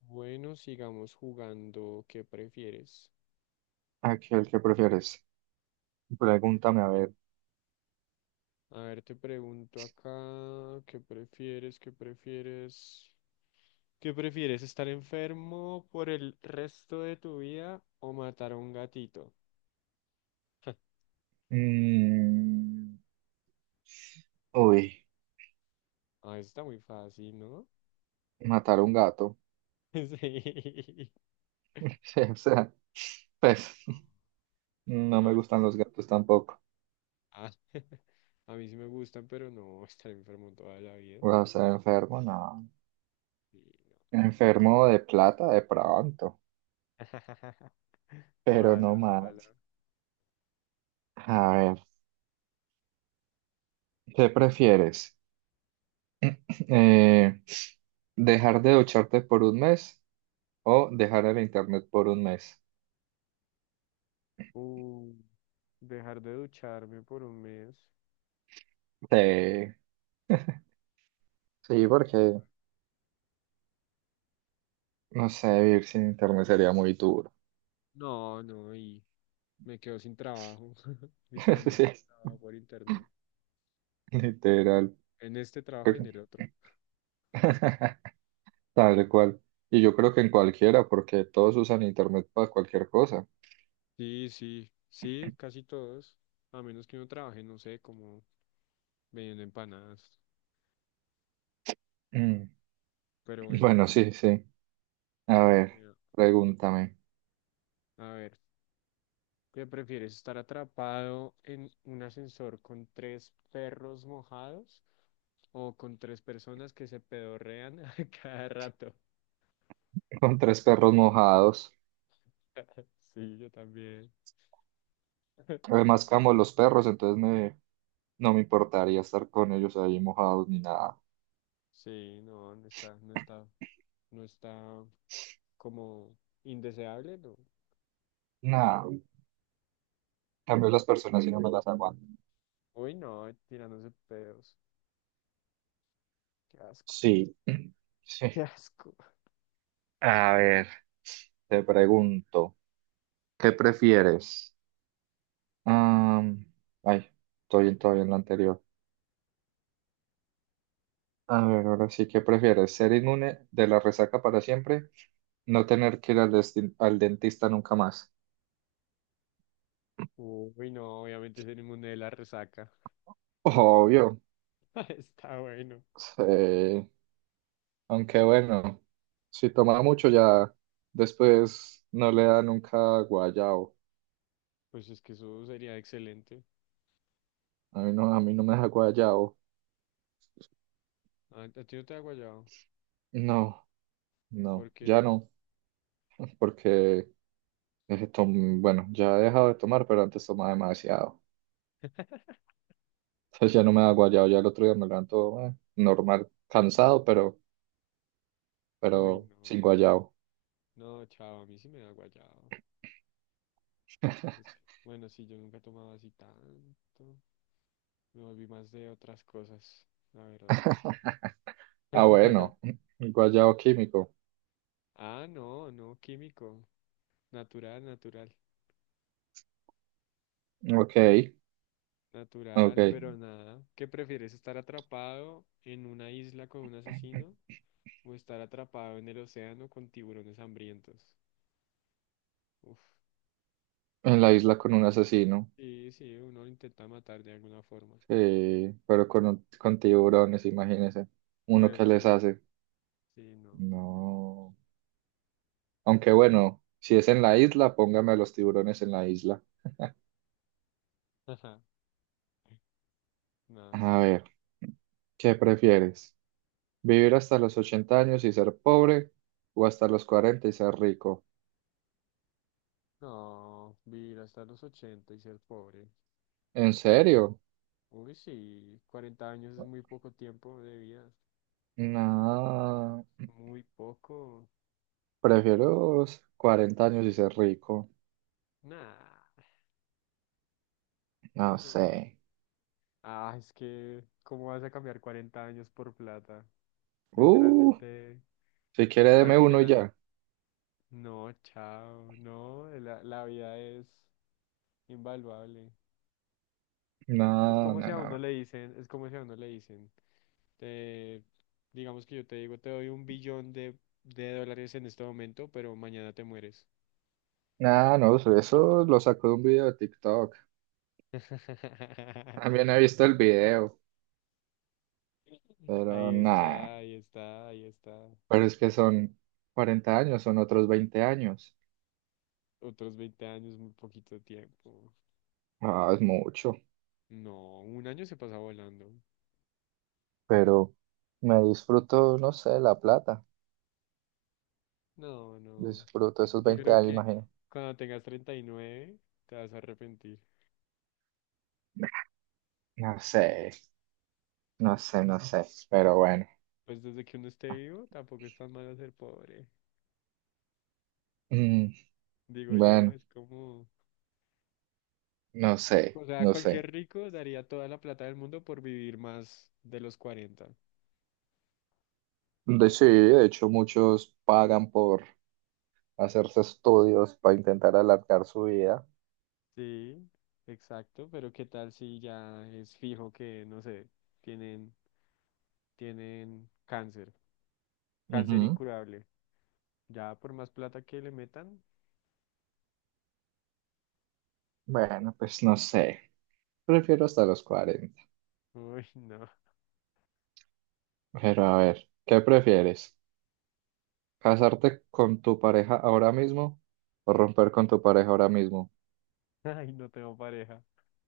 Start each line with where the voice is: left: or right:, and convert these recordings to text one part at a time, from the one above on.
left: Bueno, sigamos jugando. ¿Qué prefieres?
right: Aquel que prefieres. Pregúntame, a ver.
left: A ver, te pregunto acá, ¿qué prefieres? ¿Qué prefieres? ¿Qué prefieres? ¿Estar enfermo por el resto de tu vida o matar a un gatito?
right: Mm, uy,
left: Ah, eso está muy fácil, ¿no?
right: matar a un gato.
left: Sí.
right: Sí, o sea, pues no
left: No,
right: me
left: es que...
right: gustan los gatos tampoco.
left: Ah, a mí sí me gustan, pero no estar enfermo toda la vida.
right: O sea, enfermo, no.
left: Sí, no.
right: Enfermo de plata de pronto, pero
left: Ojalá,
right: no más.
left: ojalá.
right: A ver, ¿qué prefieres? Eh, ¿Dejar de ducharte por un mes o dejar el internet por un mes?
left: Uh, dejar de ducharme por un mes.
right: Sí, sí, porque no sé, vivir sin internet sería muy duro.
left: No, no, y me quedo sin trabajo, literalmente
right: Sí,
left: trabajo por internet,
right: literal.
left: en este trabajo y en
right: creo-
left: el otro.
right: Tal cual. Y yo creo que en cualquiera, porque todos usan internet para cualquier cosa.
left: Sí, sí, sí, casi todos, a menos que uno trabaje, no sé, como vendiendo empanadas,
right: Mm.
left: pero bueno,
right: Bueno, sí, sí. A ver,
left: eh,
right: pregúntame.
left: a ver, ¿qué prefieres, estar atrapado en un ascensor con tres perros mojados o con tres personas que se pedorrean a cada rato?
right: Con tres perros mojados.
left: Sí, yo también.
right: Además, amo los perros, entonces me, no me importaría estar con ellos ahí mojados ni nada.
left: Sí, no, no está, no está, no está, como indeseable, no.
right: Nada. En cambio las personas si no me las aguanto.
left: Uy, no, tirándose pedos. Qué asco.
right: Sí.
left: Qué
right: Sí.
left: asco.
right: A ver, te pregunto, ¿qué prefieres? Am, ay, estoy todavía en la anterior. A ver, ahora sí, ¿qué prefieres? ¿Ser inmune de la resaca para siempre? ¿No tener que ir al, al dentista nunca más?
left: Uy, no, obviamente es el inmune de la resaca.
right: Obvio.
left: Está bueno.
right: Sí. Aunque bueno, si toma mucho ya después no le da nunca guayao.
left: Pues es que eso sería excelente.
right: A mí no me da guayao.
left: A ti no te da guayado.
right: No,
left: ¿Por
right: no,
left: qué
right: ya
left: no?
right: no, porque bueno, ya he dejado de tomar, pero antes tomaba demasiado. Entonces ya no me da guayao, ya el otro día me levanto normal, cansado,
left: Uy,
right: pero sin
left: no.
right: guayao.
left: No, chao, a mí sí me da guayado. Es que, bueno, sí, yo nunca tomaba así tanto. Me volví más de otras cosas, la verdad.
right: Ah, bueno, guayabo químico.
left: Ah, no, no, químico. Natural, natural.
right: Ok,
left: Natural,
right: ok.
left: pero nada. ¿Qué prefieres, estar atrapado en una isla con un asesino o estar atrapado en el océano con tiburones hambrientos? Uf,
right: En la
left: pues
right: isla con un asesino,
left: sí, sí, uno lo intenta matar de alguna forma.
right: sí, pero con, con tiburones, imagínese.
left: No
right: ¿Uno
left: hay
right: que les
left: opción.
right: hace?
left: Sí, no.
right: No. Aunque bueno, si es en la isla, póngame a los tiburones en la isla.
left: Ajá, no,
right: A
left: sí.
right: ver, ¿qué prefieres? ¿Vivir hasta los 80 años y ser pobre o hasta los 40 y ser rico?
left: No, vivir hasta los 80 y ser pobre.
right: ¿En serio?
left: Uy, sí, 40 años es muy poco tiempo de vida.
right: No,
left: Muy poco.
right: prefiero los 40 años y ser rico.
left: Nah,
right: No sé.
left: no. Ah, es que, ¿cómo vas a cambiar 40 años por plata?
right: Uh,
left: Literalmente,
right: si quiere deme
left: literalmente
right: uno
left: la...
right: ya.
left: No, chao, no, la vida es invaluable. Es
right: No,
left: como si
right: no, no,
left: a uno
right: no.
left: le dicen, es como si a uno le dicen, te- digamos que yo te digo, te doy un billón de dólares en este momento, pero mañana te mueres.
right: Nada, no, eso lo sacó de un video de TikTok. También he visto el video, pero
left: Ahí
right: nada.
left: está, ahí está, ahí está.
right: Pero es que son 40 años, son otros 20 años.
left: Otros 20 años, muy poquito tiempo.
right: Ah, es mucho,
left: No, un año se pasa volando.
right: pero me disfruto, no sé, la plata.
left: No, no.
right: Disfruto esos
left: Yo
right: 20
left: creo
right: años,
left: que
right: imagino.
left: cuando tengas 39 te vas a arrepentir.
right: No sé, no sé, no sé, pero bueno.
left: Pues desde que uno esté vivo tampoco es tan malo ser pobre.
right: Mm,
left: Digo yo,
right: bueno,
left: es como...
right: no sé,
left: O sea,
right: no
left: cualquier
right: sé.
left: rico daría toda la plata del mundo por vivir más de los 40.
right: De, sí, de hecho muchos pagan por hacerse estudios para intentar alargar su vida.
left: Sí, exacto, pero ¿qué tal si ya es fijo que, no sé, tienen, tienen cáncer, cáncer
right: Ujú.
left: incurable? Ya por más plata que le metan,
right: Bueno, pues no sé. Prefiero hasta los 40.
left: uy, no.
right: Pero a ver, ¿qué prefieres? ¿Casarte con tu pareja ahora mismo o romper con tu pareja ahora mismo?
left: Ay, no tengo pareja.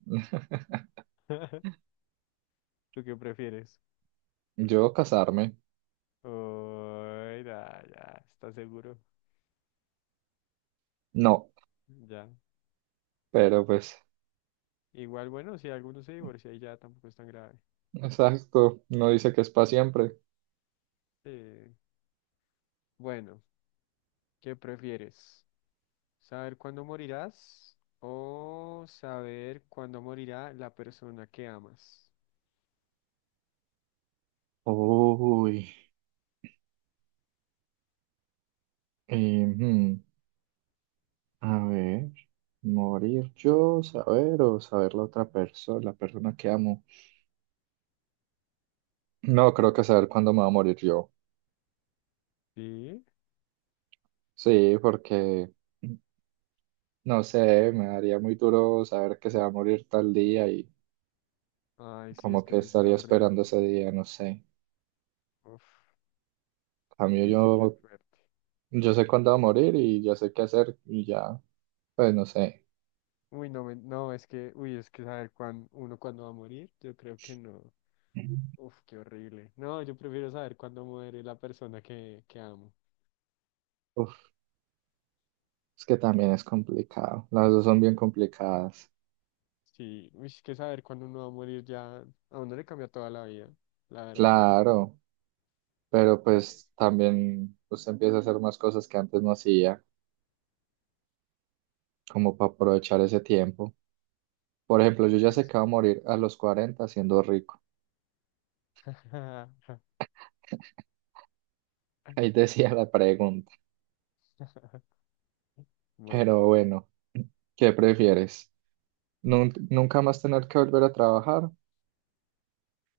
left: ¿Tú qué prefieres?
right: Yo casarme,
left: Uy, ya, ya, está seguro.
right: no,
left: Ya.
right: pero pues,
left: Igual, bueno, si alguno se divorcia y ya tampoco es tan grave.
right: exacto, no dice que es para siempre.
left: Sí. Bueno, ¿qué prefieres? ¿Saber cuándo morirás o saber cuándo morirá la persona que amas?
right: Uy, y, a ver, morir yo, saber o saber la otra persona, la persona que amo. No, creo que saber cuándo me va a morir yo.
left: Sí.
right: Sí, porque no sé, me daría muy duro saber que se va a morir tal día y
left: Ay, sí, es
right: como
left: que
right: que
left: eso está
right: estaría esperando
left: horrible.
right: ese día, no sé. En
left: Uf,
right: cambio
left: uy, sí, qué
right: yo,
left: fuerte.
right: yo sé cuándo va a morir y ya sé qué hacer y ya, pues no sé.
left: Uy, no, no, es que, uy, es que saber uno cuándo va a morir, yo creo que no. Uf, qué horrible. No, yo prefiero saber cuándo muere la persona que amo.
right: Uf, es que también es complicado. Las dos son bien complicadas.
left: Sí, uy, es que saber cuándo uno va a morir ya, a uno le cambia toda la vida, la verdad.
right: Claro, pero
left: Por eso,
right: pues también usted empieza a hacer más cosas que antes no hacía, como para aprovechar ese tiempo. Por ejemplo, yo
left: por
right: ya sé
left: eso.
right: que voy a morir a los 40 siendo rico. Ahí decía la pregunta.
left: Bueno,
right: Pero bueno, ¿qué prefieres? ¿Nunca más tener que volver a trabajar?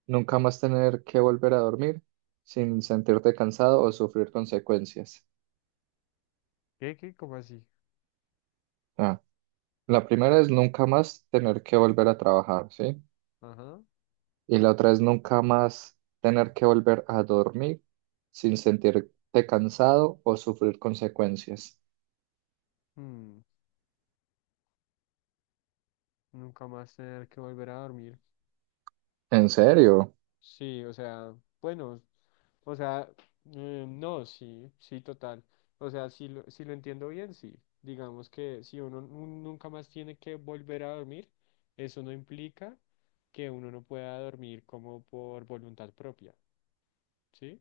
right: ¿Nunca más tener que volver a dormir sin sentirte cansado o sufrir consecuencias?
left: ¿qué, qué? ¿Cómo así?
right: Ah, la primera es nunca más tener que volver a trabajar, ¿sí?
left: Ajá.
right: Y la otra es nunca más tener que volver a dormir sin sentirte cansado o sufrir consecuencias.
left: mm, Nunca más tener que volver a dormir.
right: ¿En serio?
left: Sí, o sea, bueno, o sea, no, sí, sí, total. O sea, si lo entiendo bien, sí. Digamos que si uno nunca más tiene que volver a dormir, eso no implica que uno no pueda dormir como por voluntad propia, ¿sí?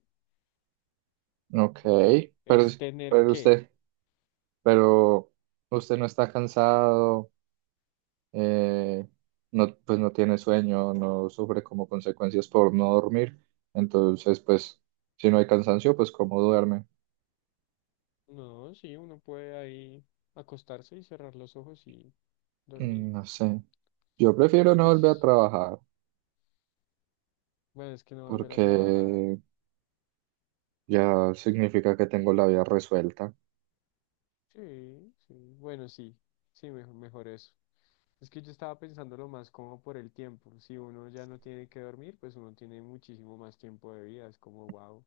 right: Ok,
left: Porque
right: pero,
left: es tener
right: pero
left: que.
right: usted, pero usted no está cansado. eh, no, pues no tiene sueño, no sufre como consecuencias por no dormir. Entonces, pues, si no hay cansancio, pues cómo duerme.
left: No, sí, uno puede ahí acostarse y cerrar los ojos y dormir.
right: Mm. No sé. Yo
left: Pues
right: prefiero
left: hay
right: no volver a
left: veces,
right: trabajar
left: bueno, es que no volver a
right: porque
left: trabajar.
right: ya significa que tengo la vida resuelta.
left: Sí, sí. Bueno, sí, sí, mejor, mejor eso. Es que yo estaba pensándolo más como por el tiempo. Si uno ya no tiene que dormir, pues uno tiene muchísimo más tiempo de vida. Es como, wow.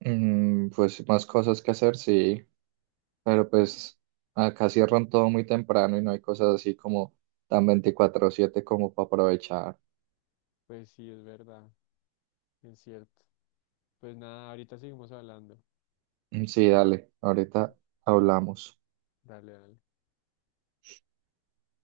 right: Pues más cosas que hacer, sí, pero pues acá cierran todo muy temprano y no hay cosas así como tan 24/7 como para aprovechar.
left: Pues sí, es verdad, es cierto. Pues nada, ahorita seguimos hablando.
right: Mm. Sí, dale, ahorita hablamos.
left: Dale, dale.